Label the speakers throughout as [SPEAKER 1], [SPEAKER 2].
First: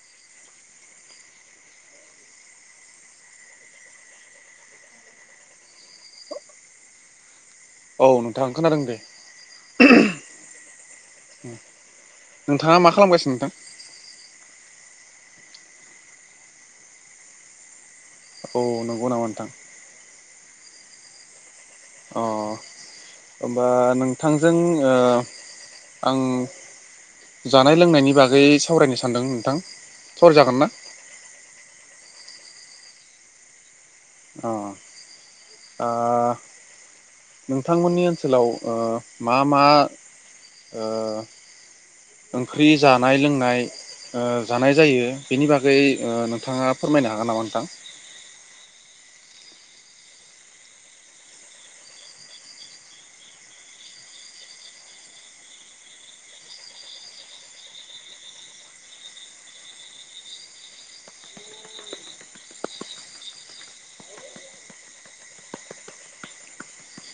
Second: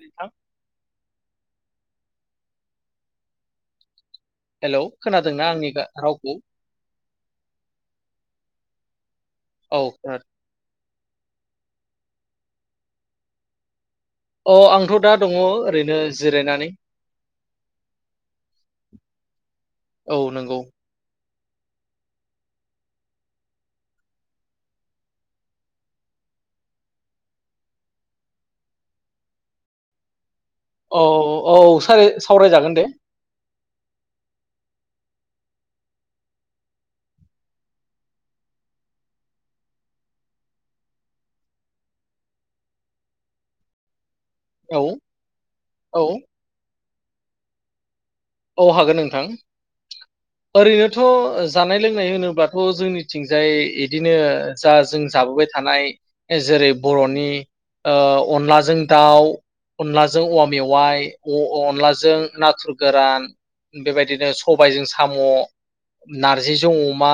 [SPEAKER 1] नोंथां हेल' खोना दोंना आंनि गा रावखौ?
[SPEAKER 2] औ नोंथां खोनादों दे।
[SPEAKER 1] औ सार [unintelligible]
[SPEAKER 2] नोंथाङा मा खालाम गासिनो नोंथां?
[SPEAKER 1] अ आंथ' दा दङ ओरैनो जिराय नानै।
[SPEAKER 2] औ नंगौ नामा नोंथां [unintelligible]
[SPEAKER 1] नोंगौ।
[SPEAKER 2] अ होमबा नोंथां जों ओ आं जानाय लोंनायनि बागै सावरायनो सानदों नोंथां। हर जागोन ना?
[SPEAKER 1] औ औ सार सावराय जागोन दे।
[SPEAKER 2] अ नोंथां मोननि ओनसोलाव ओ मा मा ओ ओंख्रि जानाय लोंनाय ओ जानाय
[SPEAKER 1] औ
[SPEAKER 2] जायो बिनि बागै
[SPEAKER 1] औ
[SPEAKER 2] नोंथाङा फोरमायनो हागोन नामा नोंथां?
[SPEAKER 1] औ हागोन नोंथां ओरै नोथ' जानाय लोंनाय होनो बाथ' जोंन थिंजाय बिदिनो जा जों जाबोबाय थानाय जेरै बर'नि ओ अनलाजों दाउ, अनलाजों औवा मेवाइ, अ अनलाजों नाथुर गोरान बेबायदिनो सबायजों साम', नारजिजों अमा,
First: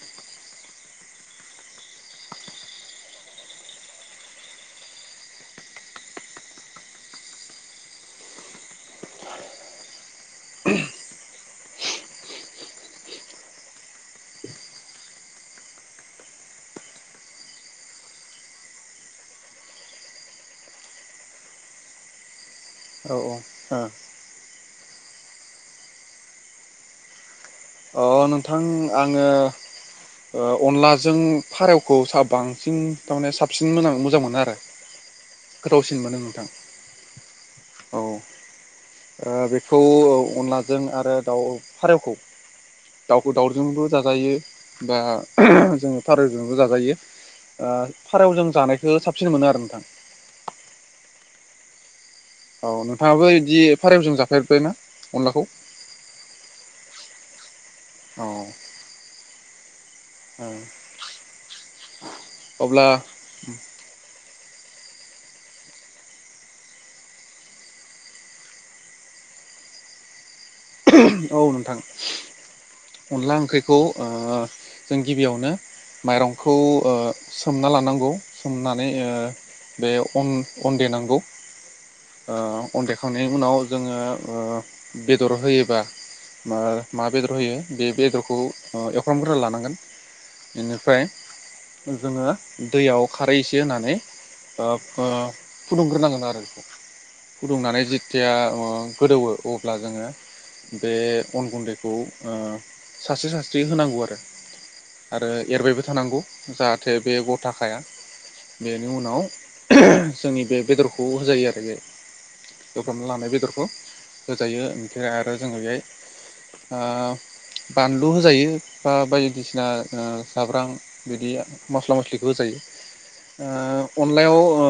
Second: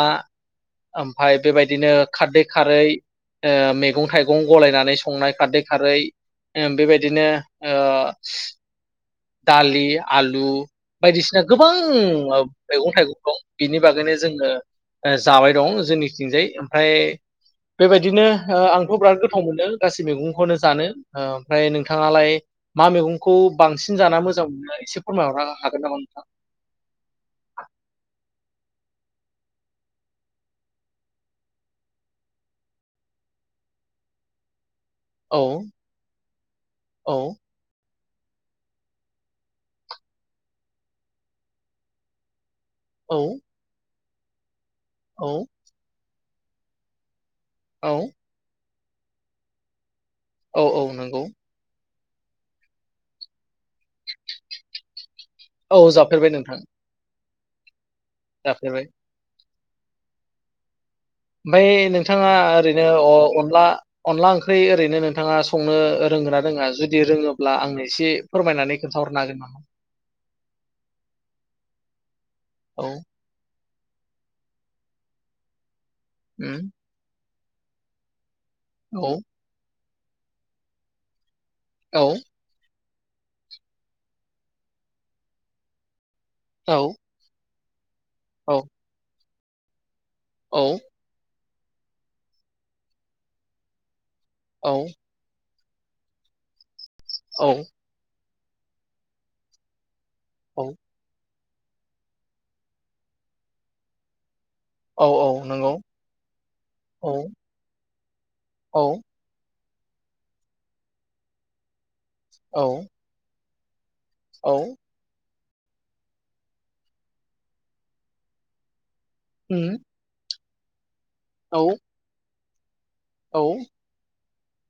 [SPEAKER 1] ओमफ्राय बेबायदिनो खारदै खारै मैगं थाइगं गलायनानै संनाय खारदै खारै बेबायदिनो ओ दालि आलु बायदिसिना गोबां ओ मैगं थाइगं दं बिनि बागैनो जोङो जाबाय दं जोंनि थिंजाय ओमफ्राय बेबायदिनो आंथ' बिराद गोथाव मोनो गासै मैगं खौनो जानो ओमफ्राय नोंथाङा लाय मा
[SPEAKER 2] औ
[SPEAKER 1] मैगंखौ
[SPEAKER 2] औ
[SPEAKER 1] बांसिन सिन जाना मोजां मोना एसे फोरमाय हरनो हागोन नामा नोंथां?
[SPEAKER 2] ओ अ नोंथां आङो अनलाजों फारौखौ सा बांसिन थारमाने साबसिन मोजां मोनो आरो।
[SPEAKER 1] औ
[SPEAKER 2] गोथाव सिन मोनो नोंथां।
[SPEAKER 1] औ
[SPEAKER 2] औ ओ बेखौ अनलाजों आरो दाउ फारौखौ
[SPEAKER 1] औ
[SPEAKER 2] दाव दावर जोंबो जाजायो दा
[SPEAKER 1] औ
[SPEAKER 2] जों [unintelligible] जाजायो ओ
[SPEAKER 1] औ
[SPEAKER 2] फारौजों जानाय खो साबसिन मोनो आरो नोंथां।
[SPEAKER 1] औ औ नंगौ।
[SPEAKER 2] औ नोंथाङाबो बिदि फारेवजों जाफेरबाय ना?
[SPEAKER 1] औ जाफेरबाय नोंथां।
[SPEAKER 2] औ
[SPEAKER 1] जाफेरबाय। ओमफाय नों थाङा ओरैनो
[SPEAKER 2] अब्ला
[SPEAKER 1] ओ अनला अनला ओं ख्रै ओरैनो नोंथाङा संनो रोंगोन ना रोङा जुदि रोङोब्ला आंनो एसे फोरमायनानै खोन्थाहरनो हागोन नामा?
[SPEAKER 2] औ नोंथां।
[SPEAKER 1] औ
[SPEAKER 2] अनला ओंख्रि खौ ओ जों गिबियावनो माइरंखौ
[SPEAKER 1] उम
[SPEAKER 2] ओ सोमना लानांगौ। सोमनानै ओ
[SPEAKER 1] औ
[SPEAKER 2] बे अन अन देनांगौ।
[SPEAKER 1] औ
[SPEAKER 2] ओ अन देखांनायनि उनाव जोङो ओ बेदर होयोबा मा
[SPEAKER 1] औ
[SPEAKER 2] मा बेदर होयो बे बेदरखौ
[SPEAKER 1] औ
[SPEAKER 2] ओ एवफ्रामग्रोना ला नांगोन।
[SPEAKER 1] औ
[SPEAKER 2] इनिफ्राय जोङो दैयाव खारै एसे होनानै ओ
[SPEAKER 1] औ
[SPEAKER 2] फो फुदुंग्रोनांगोन आरो बेखौ
[SPEAKER 1] औ
[SPEAKER 2] फुदुंनानै जि तिया ओ गोदौवो अब्ला जोङो
[SPEAKER 1] औ
[SPEAKER 2] बे अन गुन्दैखौ ओ सास्रि सास्रि होनांगौ आरो
[SPEAKER 1] औ
[SPEAKER 2] आरो
[SPEAKER 1] औ नंगौ
[SPEAKER 2] एरबायबो थानांगौ जाहाथे
[SPEAKER 1] औ
[SPEAKER 2] बे गथाखाया
[SPEAKER 1] औ
[SPEAKER 2] बेनि उनाव जोंनि बे बेदरखौ होजायो आरो बे
[SPEAKER 1] औ
[SPEAKER 2] एवफ्रामना लानाय बेदर खौ
[SPEAKER 1] औ
[SPEAKER 2] होजायो ओमफ्राय आरो जोङो बेहाय ओ बानलु होजायो ओ बायदिसिना
[SPEAKER 1] उम
[SPEAKER 2] ओ जाब्रां बिदि
[SPEAKER 1] औ
[SPEAKER 2] मस्ला मस्लिखौ होजायो।
[SPEAKER 1] औ
[SPEAKER 2] ओ अन लायाव ओ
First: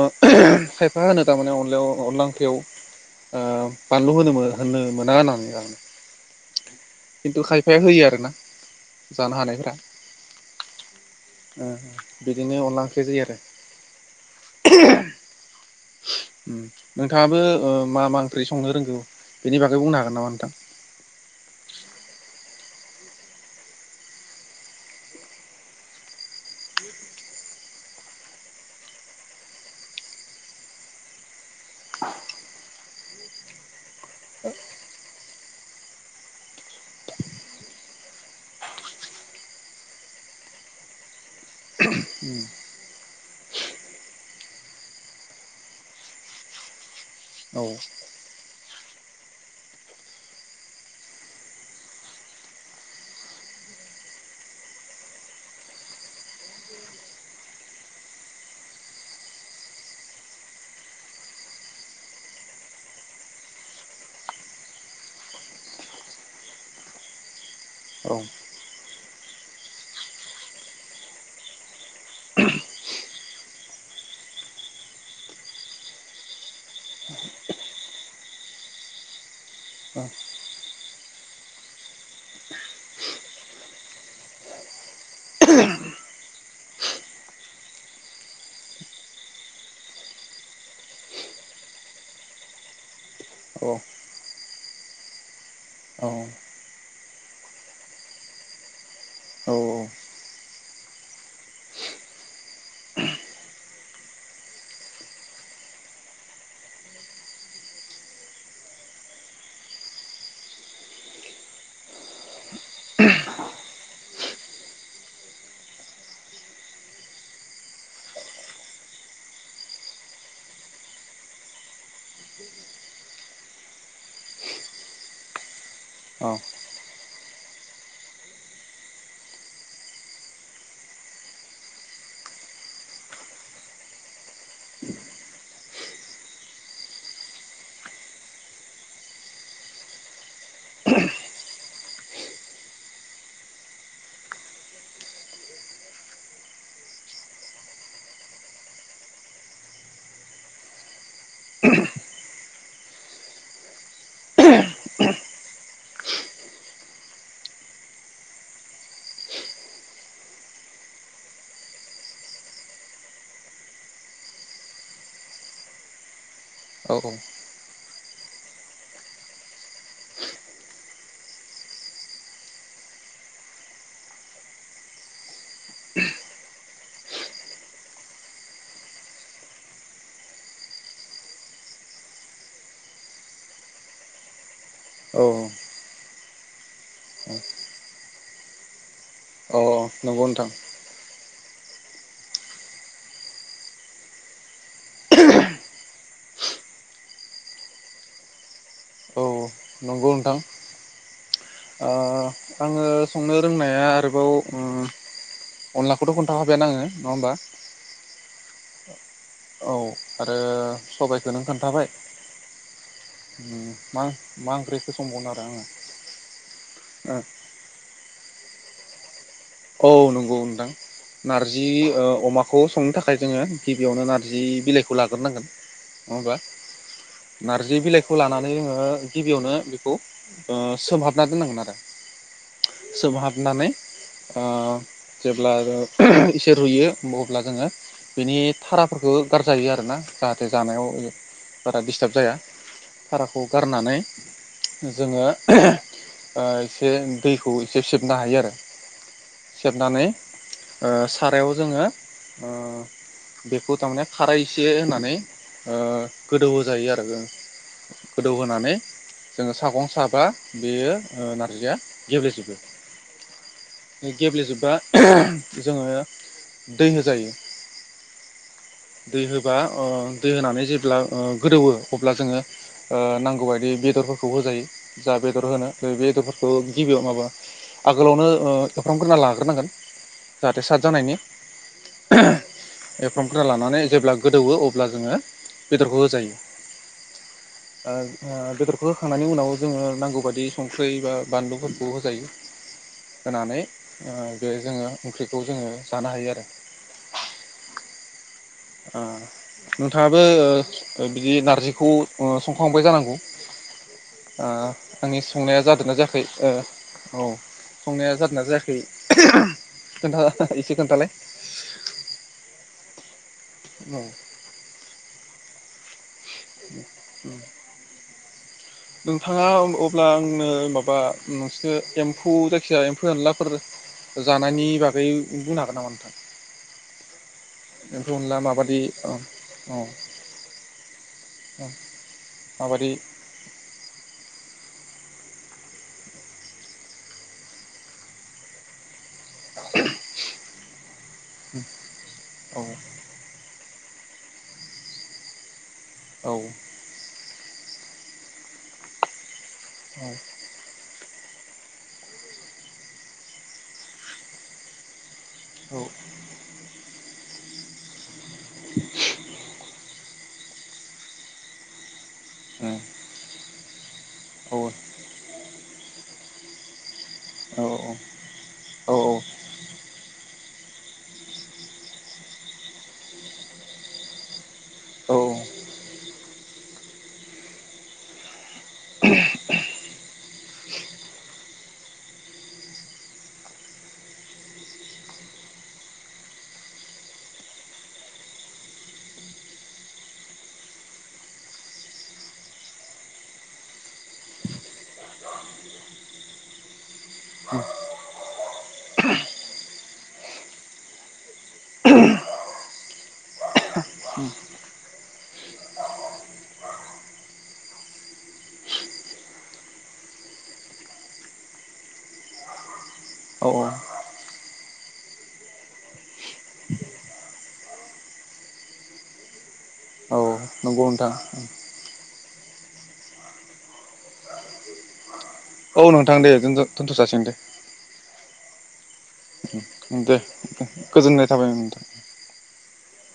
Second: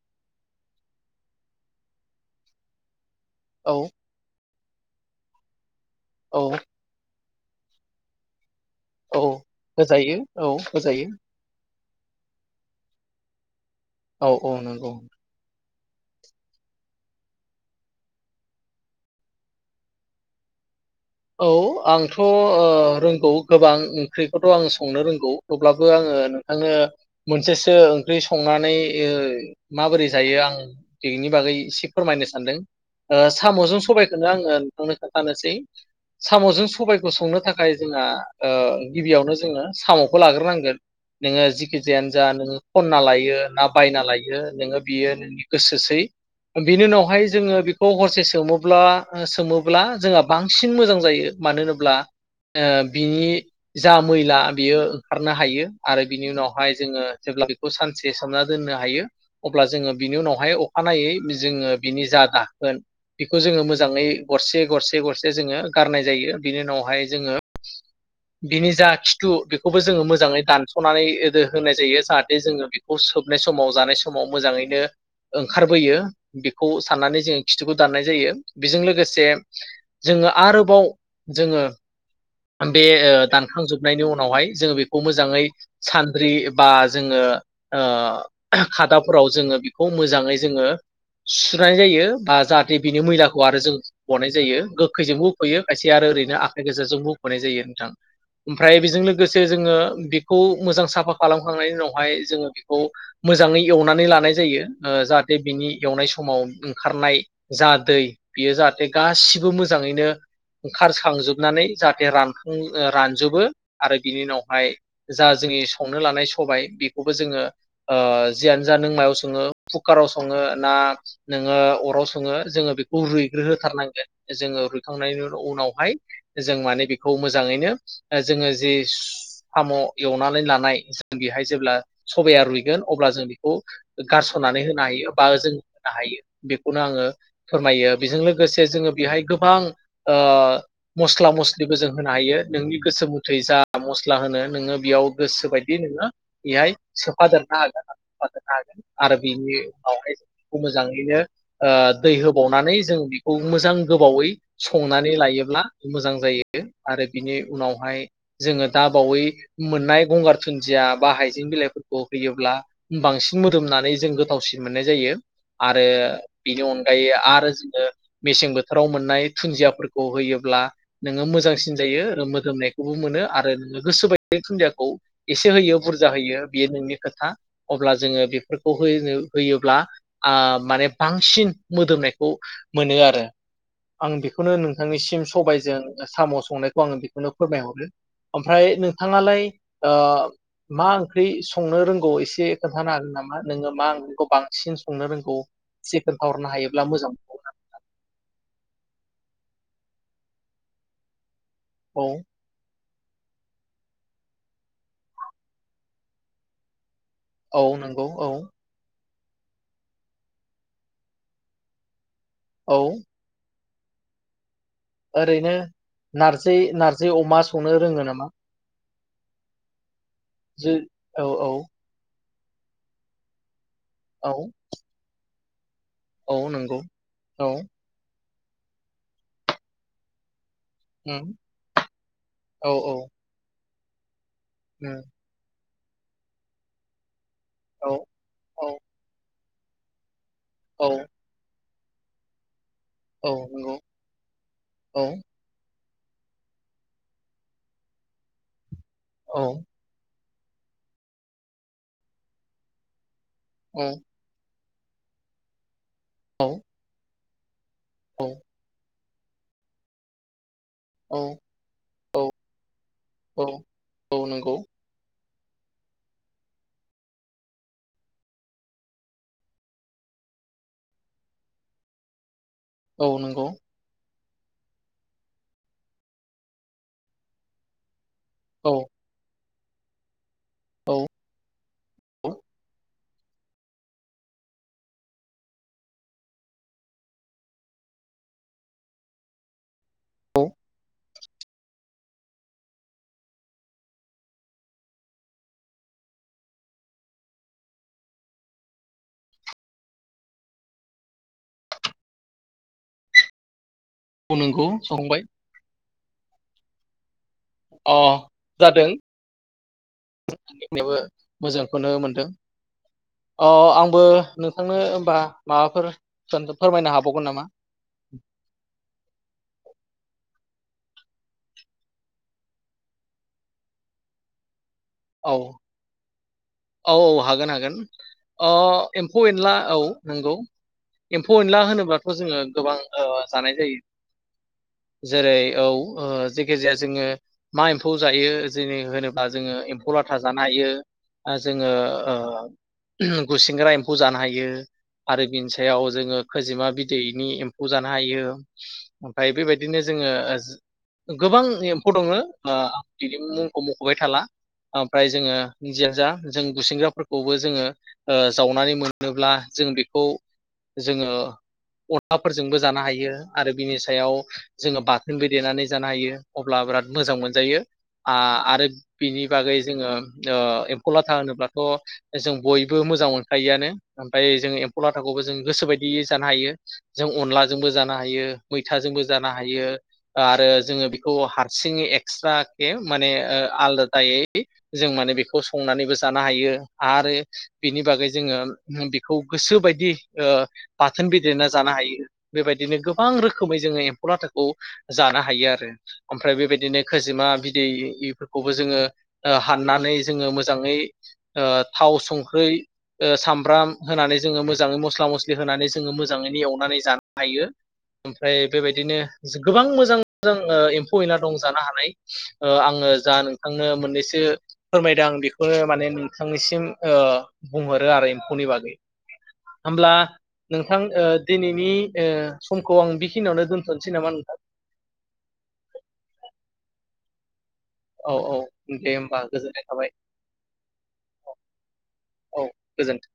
[SPEAKER 2] खायफा होनो थारमाने अनलायाव अनदला ओंख्रि ओ
[SPEAKER 1] औ
[SPEAKER 2] फानलु होनो मोना होननो मोना होननानै [inaudible]
[SPEAKER 1] औ
[SPEAKER 2] खिन्थु खायफाया होयो आरो ना।
[SPEAKER 1] औ होजायो औ होजायो।
[SPEAKER 2] ओ बिदिनो अनला ओंख्रि जायो आरो
[SPEAKER 1] औ औ नंगौ
[SPEAKER 2] उम नोंथाङाबो ओ मा मा ओंख्रि संनो रोंगौ बेनि बागै बुंनो हागोन नामा नोंथां?
[SPEAKER 1] औ आंथ ओ रोंगौ गोबां ओंख्रिखौथ आं संनो रोंगौ अब्लाबो आङो नोंथांनो मोनसेसो ओंख्रि संनानै ओ माबोरै जायो आं बेनि बागै एसे फोरमायनो सानदों। ओ सामजों सबायखौनो आङो नोंथांनो खिथानोसै सामजों सबायखौ संनो थाखाय जोंहा ओ गिबियावनो जोङो सामखौ लाग्रोनांगोन नोङो जिखिजायानो जा नोङो खनना लायो ना बायना लायो नोङो बियो नोंनि गोसोसै बिनि उनाव हाय जोङो बेखौ हरसे सोमो ब्ला सोमोब्ला जोंहा बांसिन मोजां जायो मानो होनोब्ला ओ बिनि जा मैला बेयो ओंखारनो हायो आरो बिनि उनावहाय जोङो जेब्ला बेखौ सानसे सोमना दोननो हायो अब्ला जोङो बिनि उनावहाय अखानायै जोङो बिनि जा दाखोन बेखौ जोङो मोजाङै गरसे गरसे गरसे जोङो गारनाय जायो बिनि उनावहाय जोङो
[SPEAKER 2] औ
[SPEAKER 1] बिनि जा खि टु बेखौबो जोङो मोजाङै दानसनानै ओदो होनाय जायो जाहाथे जोङो बेखौ सोबनाय समाव जानाय समाव मोजाङैनो ओंखारबोयो बेखौ साननानै जोङो खिथुखौ दाननाय जायो बेजों लोगोसे जोङो आरोबाव जोङो बे ओ दानखांजोबनायनि उनावहाय जोङो बेखौ मोजाङै सानद्रि बा जोङो ओ खादाफोराव जोङो बेखौ मोजाङै जोङो सुनाय जायो बा जाहाथे बिनि मैला आरो
[SPEAKER 2] औ
[SPEAKER 1] जों हुखनाय जायो गो खैजोंबो हुखयो खायसे
[SPEAKER 2] औ
[SPEAKER 1] आरो ओरैनो आखाइ गोजाजोंबो हुखनाय जायो नोंथां ओमफ्राय बेजों लो गोसे
[SPEAKER 2] औ
[SPEAKER 1] जोङो बे खौ मोजां साफा खालामखांनायनि उनावहाय जों बेखौ मोजाङै एवनानै लानाय जायो ओ जाहाथे बिनि एवनाय समाव ओंखारनाय जा दै बेयो जाहाथे गासिबो मो जाङैनो ओंखारसांजोबनानै जाहाथे रानखां ओ रानजोबो आरो बिनि उनावहाय जा जोंनि संनो लानाय सबाय बेखौबो जोङो ओ जियानो जा नों मायाव सङो कुकाराव सङो ना नोङो अराव सङो जोङो बेखौ रुइग्रोहोथारनांगोन जोङो रुइखांनायनि उनाव हाय जों माने बे खौ मोजाङैनो ओ जोङो जि साम एवनानै लानाय जों बेहाय जेब्ला सबाया रुइगोन अब्ला जों बेखौ गारसनानै होनो हायो बा जों होनो हायो बेखौनो आङो फोरमायो। बेजों लोगोसे जोङो बेहाय गोबां ओ मसला मस लिबो जों होनो हायो नोंनि गोसो मुथै जा मस्ला होनो नोङो बेयाव गोसो बायदि नोङो बेहाय सोफादेरनो हागोन सफादेरनो हागोन आरो बेनि उनावहाय जों बेखौ मोजाङैनो ओ दै होबाव नानै जों बेखौ मोजां गोबावै संनानै लायोब्ला मोजां जायो आरो बिनि उनावहाय जोङो दा बावै मोननाय गंगार धुनदिया बा हायजें बिलाइफोरखौ होयोब्ला बांसिन मोदोमनानै जों गोथावसिन मोननाय जायो आरो बेनि अनगायै आरो जोङो मेसें बो थोराव मोननाय धुन्दियाफोरखौ होयोब्ला नोङो मोजांसिन जायो मोदोमनायखौबो मोनो आरो नोंनि गोसो बायदि धुन्दियाखौ एसे होयो बुरजा होयो बे नोंनि खोथा अब्ला जोङो बेफोरखौ होयोब्ला ओ माने बांसिन मोदोमनायखौ मोनो आरो आं बेखौनो नों
[SPEAKER 2] औ
[SPEAKER 1] थांनिसिम सबायजों साम संनायखौ आङो बेखौनो फोरमायहरो ओमफ्राय नों थाङालाय
[SPEAKER 2] औ
[SPEAKER 1] ओ
[SPEAKER 2] नंगौ नोंथां
[SPEAKER 1] मा ओंख्रै संनो रोंगौ एसे खोन्थानो हागोन नामा नोङो मा ओंख्रिखौ बांसिन संनो रोंगौ इसे खोनथा हरनो हायोब्ला मोजां मोनगौमोन आं
[SPEAKER 2] औ नंगौ नोंथां। ओ
[SPEAKER 1] औ
[SPEAKER 2] आङो संनो रोंनाया आरोबाव उ अनलाखौथ' खोन्थााखाबायानो आङो होमबा
[SPEAKER 1] औ नंगौ औ
[SPEAKER 2] औ आरो सबायखौ नों खोन्थाबाय
[SPEAKER 1] औ
[SPEAKER 2] माग माग
[SPEAKER 1] ओरैनो नारजि नारजिअमा संनो रोङो नामा आ‌
[SPEAKER 2] औ नों औ थां
[SPEAKER 1] औ औ
[SPEAKER 2] नारजि ओ अमा ह संनो थाखाय जोङो गिबियावनो
[SPEAKER 1] औ
[SPEAKER 2] नारजि-बिलाइखौ लाग्रोनांगोन
[SPEAKER 1] औ
[SPEAKER 2] नङाहोनबा
[SPEAKER 1] नंगौ औ
[SPEAKER 2] नारजि बिलाइ लानानै जोङो गिबियावनो बेखौ ओ सोमहाबना
[SPEAKER 1] उम
[SPEAKER 2] दोननांगोन आरो
[SPEAKER 1] औ औ
[SPEAKER 2] सोमहाबनानै आ
[SPEAKER 1] उम
[SPEAKER 2] जेब्ला आरो [unintelligible] एसे रुइयो अ अब्ला जोङो
[SPEAKER 1] औ
[SPEAKER 2] बेनि
[SPEAKER 1] औ
[SPEAKER 2] थाराफोरखो गारजायो आरो ना। जाहाथे जानायाव
[SPEAKER 1] औ
[SPEAKER 2] बारा दिसथाब जाया
[SPEAKER 1] औ
[SPEAKER 2] हाराखौ
[SPEAKER 1] नंगौ
[SPEAKER 2] गारनानै
[SPEAKER 1] औ
[SPEAKER 2] जोङो ओ एसे दैखौ एसे सेबनो हायो आरो
[SPEAKER 1] औ
[SPEAKER 2] सेबनानै ओ सारायाव जोङो ओ बेखौ
[SPEAKER 1] औ
[SPEAKER 2] थारमाने फारै से होनानै ओ
[SPEAKER 1] औ
[SPEAKER 2] गोदौ होजायो आरो [unintelligible]
[SPEAKER 1] औ
[SPEAKER 2] गोदौ होनानै जोङो सागं साबा बेयो
[SPEAKER 1] औ
[SPEAKER 2] ओ नारजिया गेब्लेजोबो
[SPEAKER 1] औ
[SPEAKER 2] बे
[SPEAKER 1] औ नंगौ
[SPEAKER 2] गेब्लेेजोबा ओ जोङो दै होजायो दै होबा ओ दै होनानै जेब्ला गोदौओ अब्ला जोङो ओ
[SPEAKER 1] औ
[SPEAKER 2] नांगौ
[SPEAKER 1] नंगौ
[SPEAKER 2] बायदि बेदरफोरखौ खौ होजायो जा बेदर होनो बेदरफोरखौ गिबियाव माबा आगोलावनो ओ
[SPEAKER 1] औ
[SPEAKER 2] देफ्राम ग्रोना लाग्रोनांगोन जाहाथे साद
[SPEAKER 1] औ
[SPEAKER 2] जानायनि
[SPEAKER 1] औ
[SPEAKER 2] एफ्रामफोरा लानानै जेब्ला गोदौवो अब्ला जोङो बेदरखौ होजायो ओ बेदरखौ होखांनायनि उनाव जोङो नांगौ
[SPEAKER 1] औ
[SPEAKER 2] बायदि संख्रै बा बानलुफोरखौ होजायो होनानै ओ बे जोङो ओंख्रिखौ जोङो जानो हायो आरो ओ नोंथांङाबो ओ बिदि नारजिखौ ओ संखांबाय जानांगौ!
[SPEAKER 1] औ
[SPEAKER 2] ओ
[SPEAKER 1] नंगौ
[SPEAKER 2] आंनि
[SPEAKER 1] संबाय
[SPEAKER 2] संनाया जादोंना जायाखै ओ [inaudible] औ
[SPEAKER 1] अ
[SPEAKER 2] संनाया जादोंना जायाखै
[SPEAKER 1] जादों
[SPEAKER 2] खोन्था एसे
[SPEAKER 1] आंनियाबो
[SPEAKER 2] खोन्थालाय।
[SPEAKER 1] अह
[SPEAKER 2] औ
[SPEAKER 1] आंबो नोंथांनो होमबा माबाफोर फोरमायनो हाबावगोन नामा?
[SPEAKER 2] नोंथाङा अब्ला आंनो माबा नोंसोर एम्फौ जायखिजाया एम्फौ एनलाफोर जानायनि बागै
[SPEAKER 1] औ
[SPEAKER 2] बुंनो हागोन नामा नोंथां
[SPEAKER 1] औ औ हागोन हागोन
[SPEAKER 2] एम्फौ एनला
[SPEAKER 1] ओ
[SPEAKER 2] माबादि औ
[SPEAKER 1] एम्फौ एनला औ नंगौ एम्फौ एनला
[SPEAKER 2] औ
[SPEAKER 1] होनोब्लाथ' जोङो गोबां
[SPEAKER 2] माबादि
[SPEAKER 1] ओ जानाय जायो। जेरै औ जेखि जाया जोङो मा एम्फौ जायो जि होनोब्ला बा जोङो थाजान नायो। ओ जोङो
[SPEAKER 2] औ
[SPEAKER 1] ओ गुसिंग्रा एम्फ खौ जानो हायो आरो बेनि सा याव जोङो
[SPEAKER 2] औ
[SPEAKER 1] खोजिमा बिदैनि ए् खौ जानो हायो ओमफ्राय बे बायदि बिदिनो जोङो ओ गोबां एम्फौ दङ ओ बिदि मुंखौ मख'बाय थाला ओमफ्राय जोङो जिया जा जों गुसिंग्राफोरखौ बो जोङो ओ जावनानै मोनोब्ला जों बेखौ जोङो अ खा फोरजोंबो जानो हायो आरो बिनि सायाव
[SPEAKER 2] औ
[SPEAKER 1] जोङो बाथोनबो देनानै जानो हायो अब्ला बिराद मोजां मोनजायो आ आरो
[SPEAKER 2] औ
[SPEAKER 1] बिनि बागै जोङो ओ एम्फौ लाथा होनोब्लाथ' जों बयबो मोजां मोनखायोआनो ओमफ्राय जों एम्फौ लाथाखौबो जों गोसोबायदियै जानो हायो जों अनलाजोंबो जानो हायो, मैथाजोंबो जानो हायो आरो जोङो बेखौ हारसिङै एक्सट्राखे माने ओ आलादायै जों माने बेखौ संनानैबो जानो हायो आरो बिनि बागै जोङो बेखौ गोसो बायदि ओ बाथोनबो देना जानो हायो बेबायदिनो गोबां रोखोमै जोङो एम्फौ लाथाखौ जानो हायो आरो ओमफ्राय बेबायदिनो खोजिमा बिदै बेफोर खौबो जोङो ओ हाननानै जोङो मोजाङै ओ थाव संख्रै ओ सामब्राम होनानै जोङो मोजाङै मस्ला-म स्लि होनानै जोङो मोजाङैनो एवनानै जानो हायो ओमफ्राय बेबायदिनो गोबां मोजां-मोजां ओ एम्फौ-एला दं जानो हानाय ओ आङो जा
[SPEAKER 2] औ
[SPEAKER 1] नोंथांनो मोननै सो फोरमायदों आं बेखौनो माने नोंथांनिसिम ओ बुंहरो आरो एम्फौनि बागै। होमब्ला
[SPEAKER 2] औ
[SPEAKER 1] नोंथां
[SPEAKER 2] नंगौ
[SPEAKER 1] ओ दिनैनि ओ समखौ आं बेखिनियावनो दोन्थ'नोसै नामा नोंथां।
[SPEAKER 2] औ नोंथां दे दोनथ'-दोनथ' जासिगोन दे।
[SPEAKER 1] औ-औ दे होमबा। गोजोननाय थाबाय
[SPEAKER 2] दे गोजोननाय थाबाय नोंथां।
[SPEAKER 1] गोजोन्थों।